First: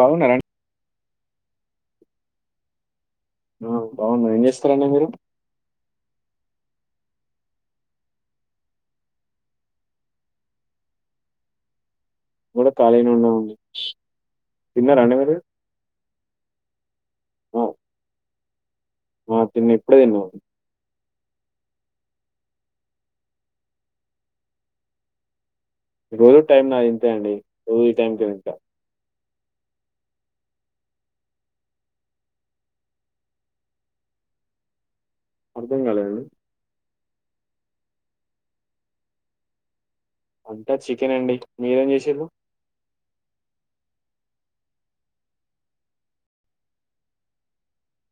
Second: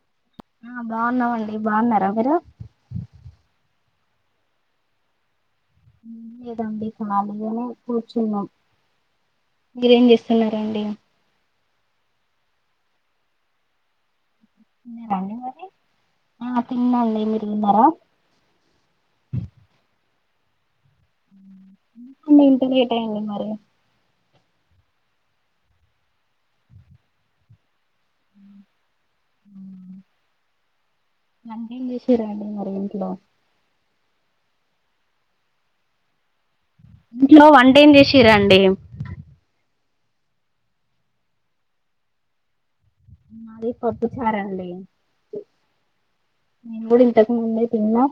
బాగున్నారా అండి? బావున్నమండి, బావున్నరా మీరు? ఆ బావున్నం ఏం చేస్తరండి మీరు? ఉమ్ ఏదొ అండి ఖాళీగనె కూర్చున్నాం మీరేం చేస్తున్నారండి? గూడ ఖాళీగనె ఉన్నానండి ఆ తిన్నా అండి, మీరు ఆ! తిన్నారా? ఆ తిన్న ఇప్పుడే తిన్నమండి ఎందుకండి ఇంత లేట్ అయింది మరి? రోజ్ టైం నాది ఇంతే అండి, రోజు ఈ టైం కె తింట. వంటేమ్ చేశిర్రండి మరి ఇంట్లో? అర్ధం కాలేదండి ఇంట్లో వంటెం చేశిర్రండి? వంట చికెన్ అండి, మీరేం చేసిర్రు? మాది పప్పుచారండి నేన్ గూడ ఇంతకు ముందే తిన్నా.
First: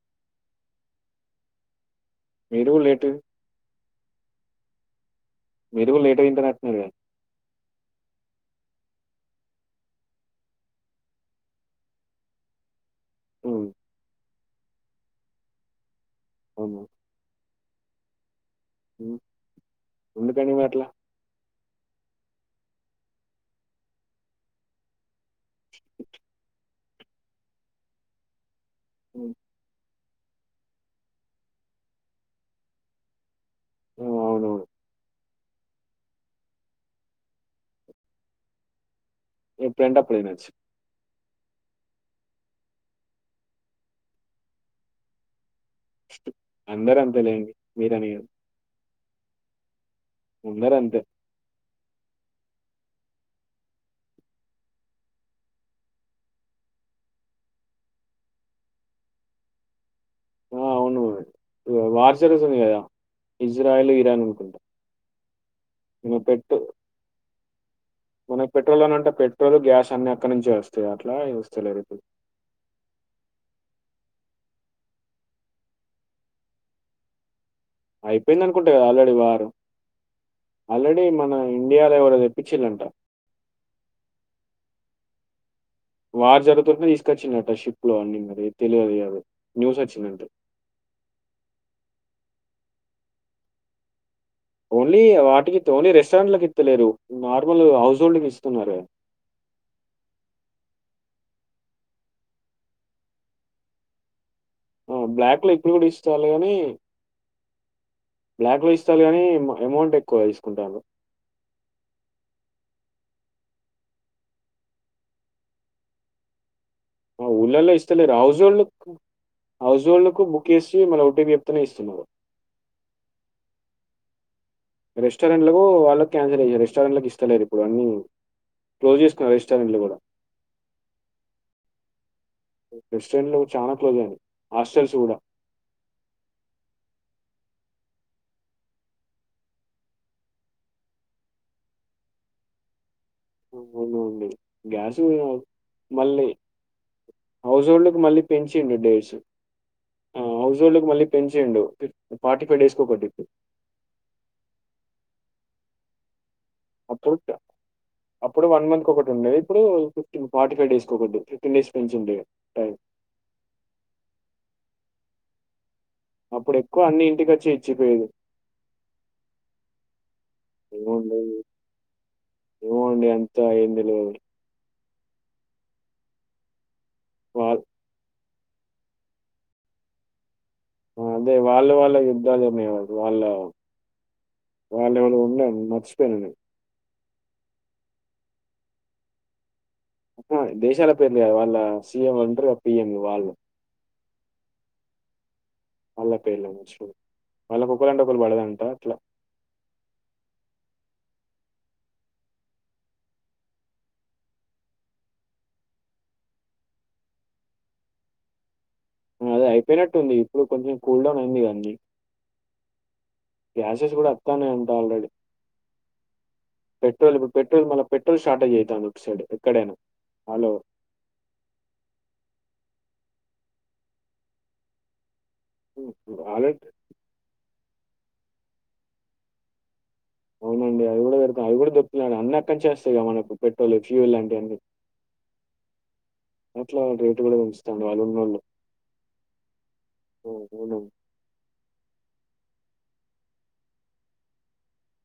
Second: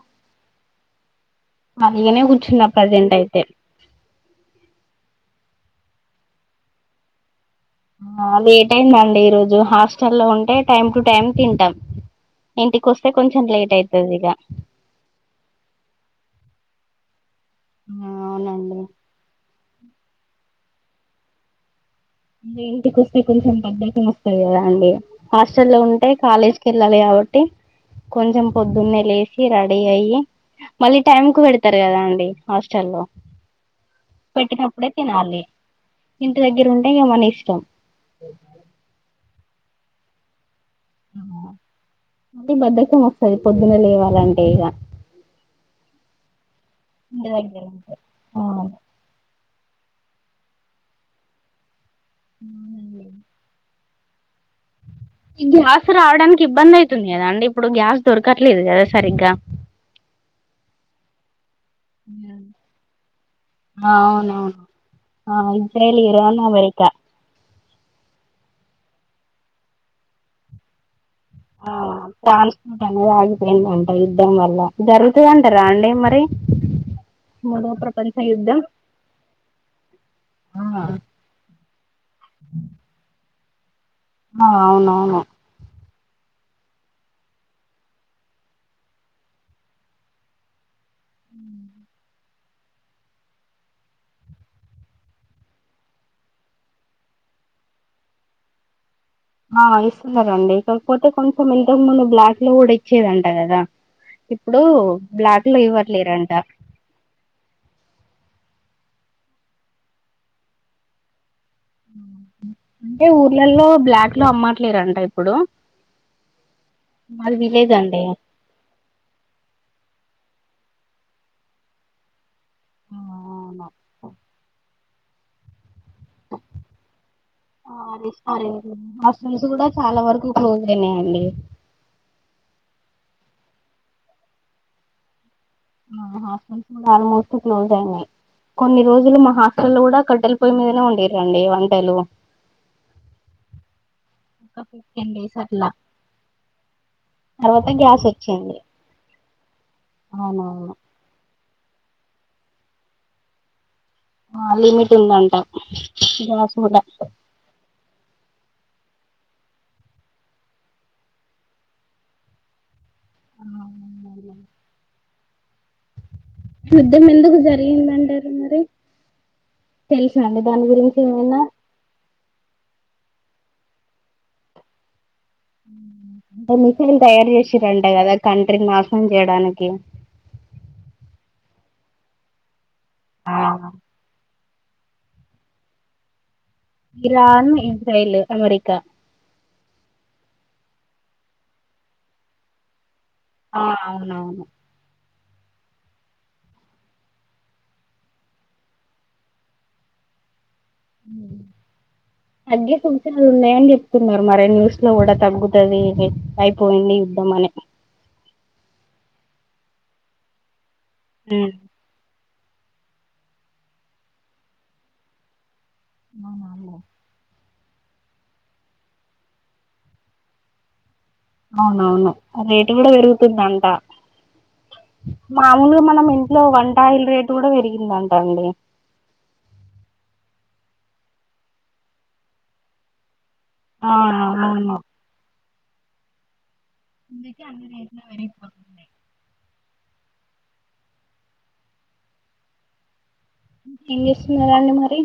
ఖాళీగనే కూర్చున్న మీరు కూడా లేటు ప్రసెంట్ అయితె మీర్ గూడ లేట్ గ తింటనట్టున్నరుగా ఆ లేటయిందండి ఈరోజు, హాస్టల్లో ఉంటే టైమ్ టు టైమ్ తింటం. ఇంటికొస్తె కొంచెం హ్మ్. లేటయితదిగ అవునా ఆ అవునండి హ్మ్. ఎందుకండి మరట్ల? ఇగ ఇంటికొస్తే కొంచెం బద్దకం వస్తది కదా అండి, హాస్టల్ లో ఉంటే కాలేజ్ కెళ్ళాలి గాబట్టి కొంచెం పొద్దున్నే హ్మ్. లేసి రెడీ అయ్యి మళ్ళీ టైం కు పెడతరు కదా అండి హాస్టల్లొ ఆ! అవునవును. పెట్టినప్పుడే తినాలి ఇంటి దగ్గేరుంట్ ఇంగ మనిష్టం ఎప్పుడంటే అప్పుడు తినొచ్చు అంటె బద్దకమొస్తది పొద్దున లేవాలంటే ఇగ అందరంతె ఇంటి లేండి దగ్గర ఉంటే మీరనిగాదు అందరంతె అవునండి ఈ గ్యాస్ రావడానికి ఇబ్బంది అయ్తుంది గదా అండి, ఇప్పుడు గ్యాస్ దొరకట్లేదు కద సరిగ్గా [inaudible] ఆ అవును వార్ జరుగుతుంది గదా ఇజ్రాయిల్ ఇరాననుకుంట అవునవును ఆ ఇజ్రాయిల్, ఇరాన్, అమెరికా మనక్ పెట్రోలననంటె పెట్రోల్ గ్యాస్ అన్ని అక్కడ్ నుంచె వస్తయా ఆ ట్రాన్స్పోర్ట్ అనేది ఆగిపోయిందట యుద్ ద్ధం వల్ల, జరుగుతదంటరా అండి మరీ? అయ్పెందనకుంట కదా ఆల్రెడీ వారు ఆల్రెడీ ఆ మన ఇండియాలో ఎవరో తెప్పిచ్చిర్రంట ఆ అవునవును వార్ జరుగుతుంట్నే తీసుకొచ్చిల్లట షిప్ లో అన్ని మరీ తెలియది ఇగ అది న్యూస్ వచ్చిందంతే. ఉమ్ ఓన్లీ వాటికి త్ ఓన్లీ రెస్టారెంట్లకిత్తలేరు, నార్మల్ హౌస్ హోల్డ్ కిస్తున్నరే ఆ ఇస్తున్నారండి కాకపోతే కొంచెం ఇంతకు ముందు బ్లాక్ లో కూడా ఇచ్చేదంట కదా ఇప్పుడు ఆ! బ్లాక్ బ్లాక్‌లో లో ఇప్పుడు కూడా ఇస్తారు ఇవ్వట్లేరంట గానీ, బ్లాక్‌లో ఇస్తారు కానీ అమౌంట్ ఎక్కువ తీసుకుంటారూ [unintelligible] అంటే ఊర్లలో బ్లాక్ అమ్మట్లేరంట ఇప్పుడు మాది ఉళ్లలో విలేజ్ అండి ఇస్తలే household household book చేసి మన ఓటీపీ చెప్తనే ఇస్తున్నారు [unintelligible] రెస్టారెంట్ వా కన్సల్ రెస్టారెంట్ ఇస్తలేరు ఇప్పుడు ఆ, అన్ని రెస్టారెంట్ క్లోజ్ చేసుకున్నారు రెస్టారెంట్లు కూడా [inaudible] అండీ రెస్టారెంట్ లు కూడా చాలా క్లోజ్ అయింది హాస్టల్స్ కూడా ఆ హ హాస్టల్ కూడ చాలావరకు క్లోజ్ అయినాయి కొన్ని రోజులు మా హాస్టల్ కూడా కాటేలా పొయి మీదనే వండి రండి వంటలు అవున అండీ ఒక గ్యాసు ఫిఫ్టీన్ డేస్ అట్లా మళ్ళీ తర్వాత హౌస్ హోల్డ్ కి గ్యాస్ మళ్ళీ వచ్చింది పెంచింది డేస్ హౌస్ అవునవును హోల్డ్ కి మళ్ళీ పెంచిండు ఫార్టీ ఫైవ్ డేస్ కి ఒకటి ఇప్పుడు ఆ లిమిట్ ఉందంట కూడా అప్పుడు అప్పుడు వన్ మంత్ ఒక ఉండే ఇప్పుడు ఫిఫ్టీన్ ఫార్టీ ఫైవ్ డేస్కి ఒకటి ఫిఫ్టీన్ డేస్ పెంచి ఉండే టైమ్ [unintelligible] అప్పుడు ఎక్కువ అన్ని యుద్ధం ఇంటికి ఎందుకు వచ్చి ఇచ్చిపోయేది జరిగిందంటారు మరి తెలుసా అండి దాని గురించి ఏమైనా ఏమో అండీ అంత ఎంతెలువదండి అంటే మిషిన్ తయారు వాళ్ళ చేసిరంట కదా కంట్రీ నాశనం చేయడానికి అదే వాళ్ళ వాళ్ళ యుద్దలు జరిగినయంట వాళ్ళ వాళ్ళు ఎవళ ఉండే ను మర్చిపోయినా నేను ఇరాన్ ఇజ్రయల్ అమెరికా దేశాల పేర్లు కాదు వాళ్ళ సీఎం అంటారు కదా పిఎం ఆ అవునవును వాళ్ళ పేర్లు చెప్పు వాళ్ళకి ఒకరు అంటే ఒకరు పడదంట అట్లా ఉమ్ తగ్గే సూచనలు ఉన్నాయని చెప్తున్నారు మరి న్యూస్ లో కూడా తగ్గుతుంది అయిపోయింది యుద్ధం అని [unintelligible] అది అయిపోయినట్టుంది ఇప్పుడు కొంచెం కూల్ డౌన్ అయింది కా గ్యాసెస్ కూడా వస్తానే అంట ఆల్రెడీ అవునా పెట్రోల్ ఇప్పుడు పెట్రోల్ మళ్ పెట్రోల్ షార్టేజ్ అవుతాంది ఒక సైడ్ ఎక్కడైనా హల్ ఓవర్ అవునవును రేటు కూడా పెరుగుతుందంటా మామూలుగా మనం ఇంట్లో ఆల్రెడీ వంటయిల్ రేటు కూడా పెరిగిందంట అండి అవునండి అవి కూడా దొరకవు అవి కూడా దొక్కుతునాయి అన్ని అకాడినుంచే వస్తాయి కదా మనకు పెట్రోలే ఆ ఫ్యూల్ లాంటివన్నీ అవును అట్లా రేటు కూడా అందుకే అన్ని పెంచుతాడు రేట్లు వాలున్న వాళ్ళు పెరిగిపోతున్నాయి ఓ అవున ఏం చేస్తున్నరు అండి మరి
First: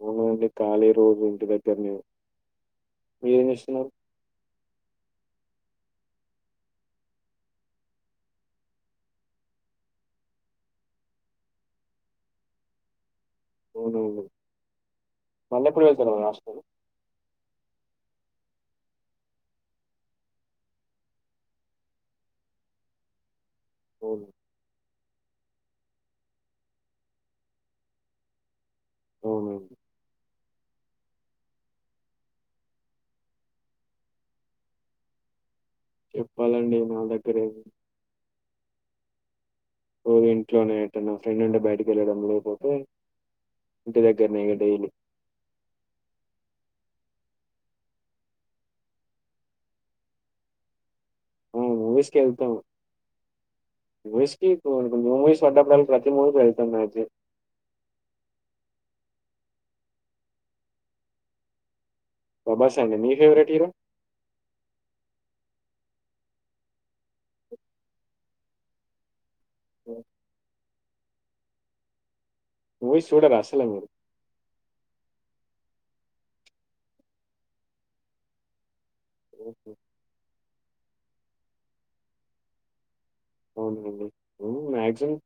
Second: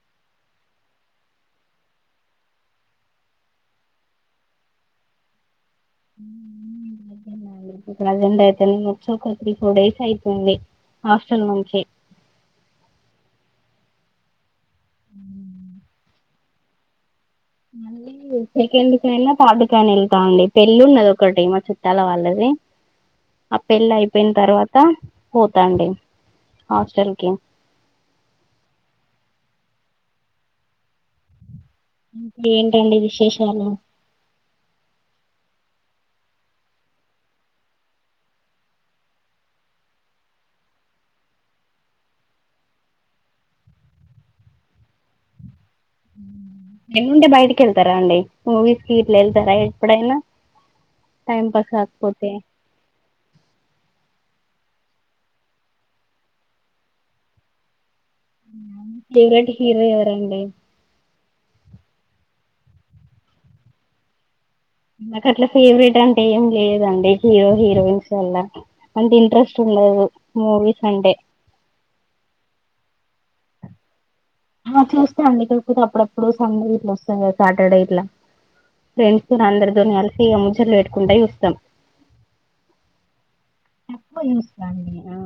[unintelligible] కాలి రోజు ఇంటి దగ్గరని మీరేం చేస్తున్నారు ప్రజెంట్ అయితే నే వచ్చి ఒక త్రీ ఫోర్ డేస్ అయితుంది హాస్టల్ నుంచి [unintelligible] మళ్ళీ సెకండ్ కైనా థార్డ్ కైనా వెళ్తాండి పెళ్ళి ఉన్నది ఒకటిమ చుట్టాల వాళ్ళది ఆ పెళ్ళి అవును. అయిపోయిన తర్వాత పోతండే హాస్టల్కి ఓ ఏంటండి విశేషాలు చెప్పాలండి నా దగ్గరేమి ఓ ఇంట్లోనే అట్ట నా ఫ్రెండ్ ఉండే బయటకి వెళ్ళడం లేకపోతే ఇంటి దగ్గరనే క డై ఉ ఏముంటే బయటికి వెళ్తారా అండి మూవీస్ కి ఇట్లా వెళ్తారా ఎప్పుడైనా టైమ్ పాస్ మూవీస్కి కాకపోతే వెళ్తాం [unintelligible] ఫేవరెట్ హీరో ఎవరండి ప్రభాస్ అండి మీ ఫెవరెట్ హీరో నాకు అట్లా ఫేవరెట్ అంటే ఏం లేదండి హీరో హీరోయిన్స్ వల్ల అంటే ఇంట్రెస్ట్ మూవీస్ అంటే [unintelligible] [unintelligible] అండి కాకపోతే అప్పుడప్పుడు సండే ఇట్లా వస్తాంది కదా సాటర్డే ఇట్లా ఫ్రెండ్స్ ఓకే. అందరితోని కలిసి ఇ ముజ్జలు పెట్టుకుంటా చూస్తాం అవునండి ఎకు ఇయూస్ కాడి మ్యాక్సిమం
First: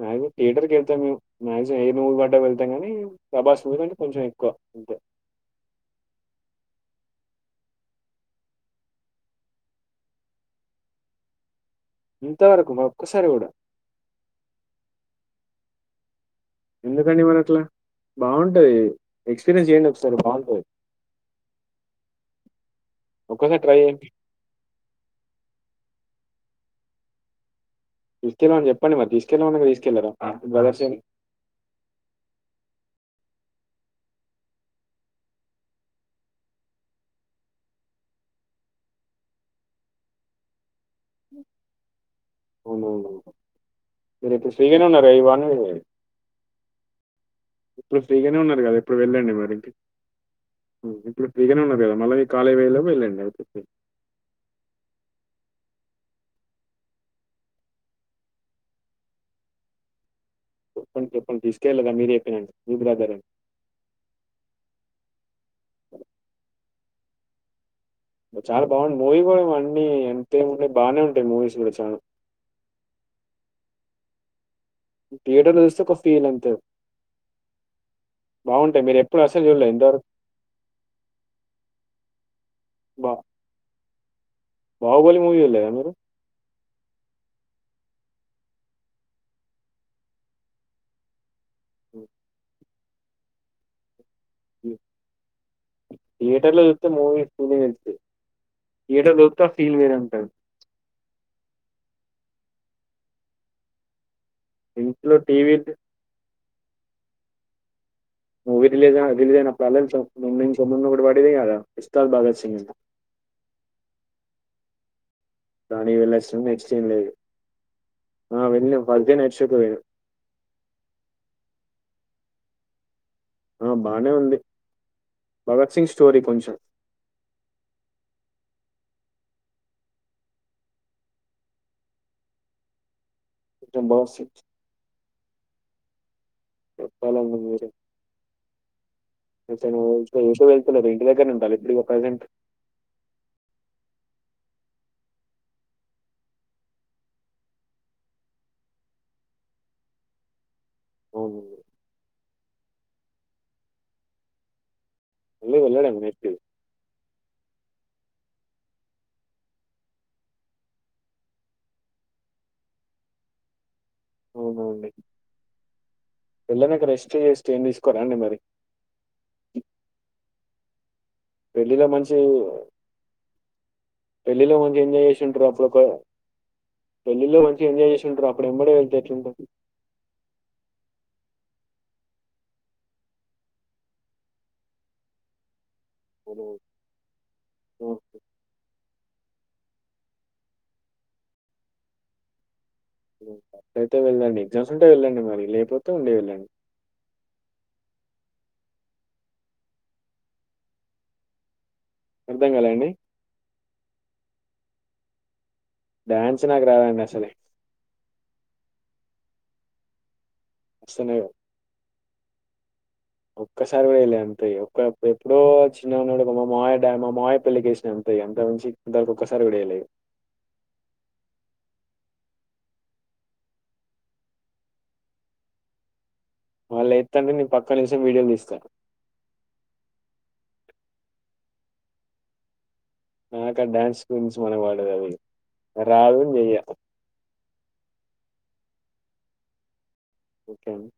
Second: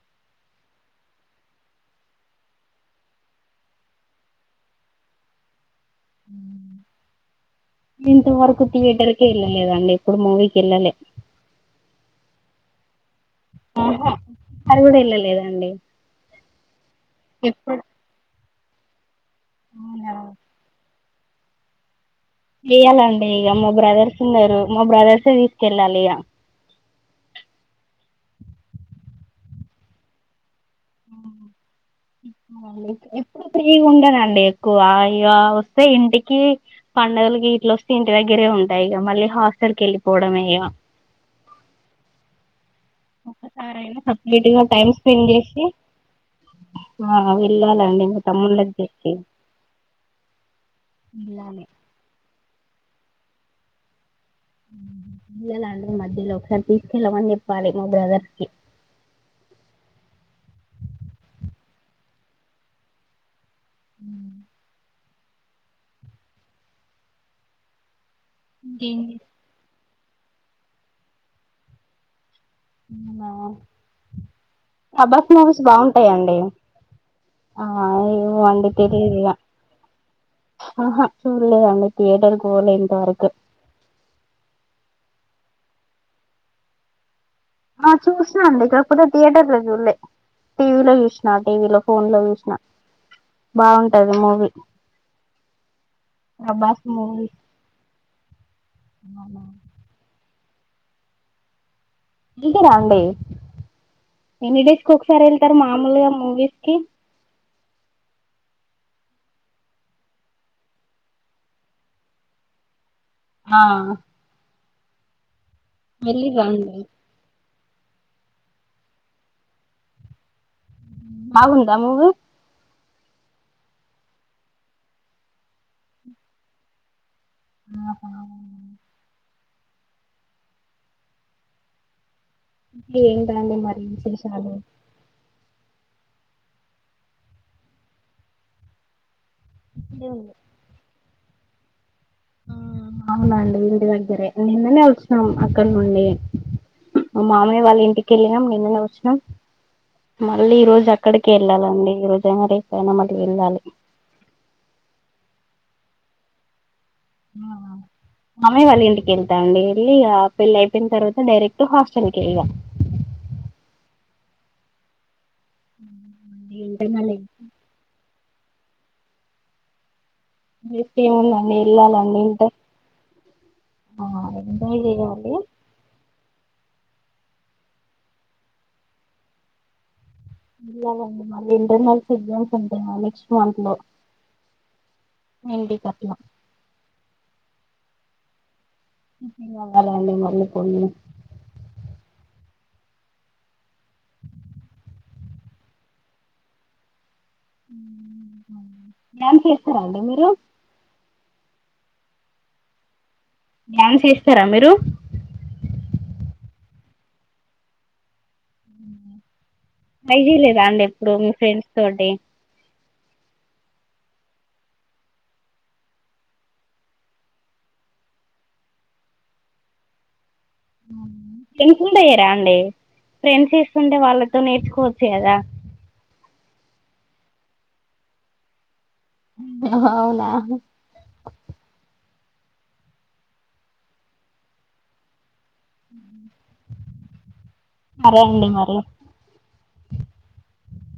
మక్మ్ యేటర్ వెళ్ మేము మాక్సిం ఏ మవ్ పట్ట వెళ్తాం కానీ ప్రభాస్ మూ అంటే కొంచెం ఎక్కువ అంతే హు ఇంతవరకు థియేటర్కే వెళ్ళలేదండి ఇప్పుడు మూవీకి వెళ్ళలే ఇంతవరకు మాకు సారి కూడ ఆహ అరి కూడ వెళ్ళలేదండి ఎందుకండి మన అట్లా ఎప్పుడు బాగుంటది ఎక్స్పీరియన్స్ చేయండి ఒకసారి బాగుంటది చెయ్యాలండి ఇక ఒక్కసారి మా ట్రై చేయండి బ్రదర్స్ ఉన్నారు మా బ్రదర్సే తీసుకెళ్ళాలి ఇక తీసుకెళమని చెప్పండి మరి తీసుకెళాల అ తీసుకెళ్లరా బ్రదర్స్ ఇడు ఫ్రీగా ఉండనండి ఎక్కువ ఇ వస్తే ఇంటికి పడుగలకి [unintelligible] వస్తే ఇంటి దగ్గర ద్రే ఉంటాయి ఇక మళ్ళీ హాస్టల్ వెళ్ళపోవడమే ఉ ఒకసారైనా మీరు ఇప్పుడు కంప్లీట్గా ఫ్రీగానే టైమ్ ఉన్నారు కదా స్పెండ్ ఇవన్నీ చేసి ఆ ఇప్పుడు వెళ్ళాలండి మీ ఫ్రీగానే ఉన్నారు తమ్ములకి కదా ఇప్పుడు తెచ్చి వెళ్ళండి మరి ఇంక ఇప్పుడు ఫ్రీగానే ఉన్నారు కదా మళ్ళీ కాలళీ వేలో పో వెళ్ళండి అవిస్త పిల్లలండి మధ్యలో ఒకసారి తీసుకెళ్ళమని నిప్పాలి మా బ్రదర్కి చెప్పండి చెప్పండి తీసుకెళ్ళలేదా మీరు అయిపోయినడి మీ బ్రదర్ అండి హు చాలా బాగుంటయి ఇంకేం మూవీ కూడ ఏ అన్ని ఎంతేముండేయి బాగానే ఉంటాయి మూవీస్ కూడా చాల ప్రభాస్ మూవీస్ థియేటర్లో చూస్తే ఒక ఫీల్ బాగుంటాయండి అంతే ఆ ఏమో అండి బాగుంటాయి మీరు తెలీదు ఎప్పుడు అసలు చూడలేదు ఇంతవరకు ఆహా చూల్ అంగ త ఏటర్కి పోలే బా ఇంతారుకు [unintelligible] ఆ చూసాండి కాకపోతే థియేటర్ల చూలే టీవీలో చూసిన టీవీ లో ఫోన్ లో చూసిన బాగుంటది మూవీ థియేటర్ లో చూస్తే మూవీ [unintelligible] థియేటర్ చూస్తే ఆ ఫీల్ వేర ఉంటది వెళ్తారా అండి ఎన్ని డేస్ కి ఇంట్లో ఒక్కసారి వెళ్తారు టీవీ మామూలు గా మూవీస్ కి విదిలిగా విలియనా [unintelligible] ముడు పడినాయి కథ ఉస్తాద్ భగత్ సింగ్ ఆ కానీ వెళ్ళి వెళ్ళల్సిన న నెక్స్ట్ రండి ఏం లేదు ఆ వెళ్ళ ఫస్ట్ డే నైట్ షో కి పోయిన బాగుందా మూవీ ఆ బానే ఉంది భగత్ సింగ్ స్టోరీ కొంచెం ఆహా ఇ ఏంటండీ మరి కొంచెం భగత్ సింగ్ విశేషాలు చెప్పాలండి మీరే ఓ చూస వెళ్తులే ఇంటి దగ్గర ఉంటాలే ఇప్పుడికి ప్రెసెంట్ అవునండి ఇంటి దగ్గరే నిన్ననే వచ్చినా అక్కడ నుండి మా మామయ్య వాళ్ళ ఇంటికి వెళ్ళినాం నిన్ననే వచ్చినాం మళ్ళీ ఈ రోజు అక్కడిక అవును వెళ్ళాలండి ఈ రోజైనా రేపయినా మళ్ళీ వెళ్ళాలి వెళ్ళాడు అన్నట్టు ఆ మామయ్య వాళ్ళ ఇంటికి వెళ్తా అండి వెళ్ళి ఆ పెళ్ళి అయిపోయిన తర్వాత డైరెక్ట్ హాస్టల్ కే ఇగ అవునా అండి పెళ్ళి అయినాక రెస్ట్ వెస్ట్ ఏం తీసుకోరా అండి మరి నెక్స్ట్ ఏముందండి పెళ్ళిలో మంచి వెళ్ళాలండి ఇంటర్ పెళ్లిలో ఎంజాయ్ మంచి ఎంజాయ చేసి చేయాలి ఉంటారు అప్పటికె పెళ్లి లో మంచి ఎంజాయ్ చేస్తుంటారు అప్పుడు ఎంబడే వెళ్తేట్లుంటారు ఇలానండి మళ్ళీ ఇంటర్నల్స్ ఎగ్జామ్స్ ఉంటాయి ఆ నెక్స్ట్ మంత్ లో నిండికా ఓ ప్రిపేర్ అవ్వాలి అండి మళ్ళీ పోయి అట్ట అయితే వెళ్ళదండి ఎగ్జామ్స్ ఉంటే వెళ్ళండి మరి లేకపోతే ఉండే వెళ్ళండి డాన్స్ వేస్తారండి మీరు అర్థం కాలండి ధ్యాన్ వేస్తారా మీరు డ్యాన్స్ నాకు రాదు అండి అసలే ట్రై చేయలేదా అండి ఎప్పుడు అసలు మీ ఫ్రెండ్స్ తోటి ఒక్కసారి కూడాయలే అంతాయి ఒ ఎప్పుడో చిన్నగాన్నాడుమ్ మా మామయ్య డాన్ మా మామయ్య పెళ్ళికి వేశం అంతకు మించి ఇప్పుడు దాకా ఒక్కసారి కూడా వేయలేదు అ [unintelligible] ఫ్రెండ్స్ వేస్తుంటే వాళ్ళతో నేర్చుకోవచ్చు కథ వాళ్ళు ఎతుంటే నేను పక్కన నుంచి వీడియోలు తీస్తా అవునా నాక డ్యాన్స్ మేమ్స్ మనకు పడదు అదే గా రాదు చెయ స ఓకే అండి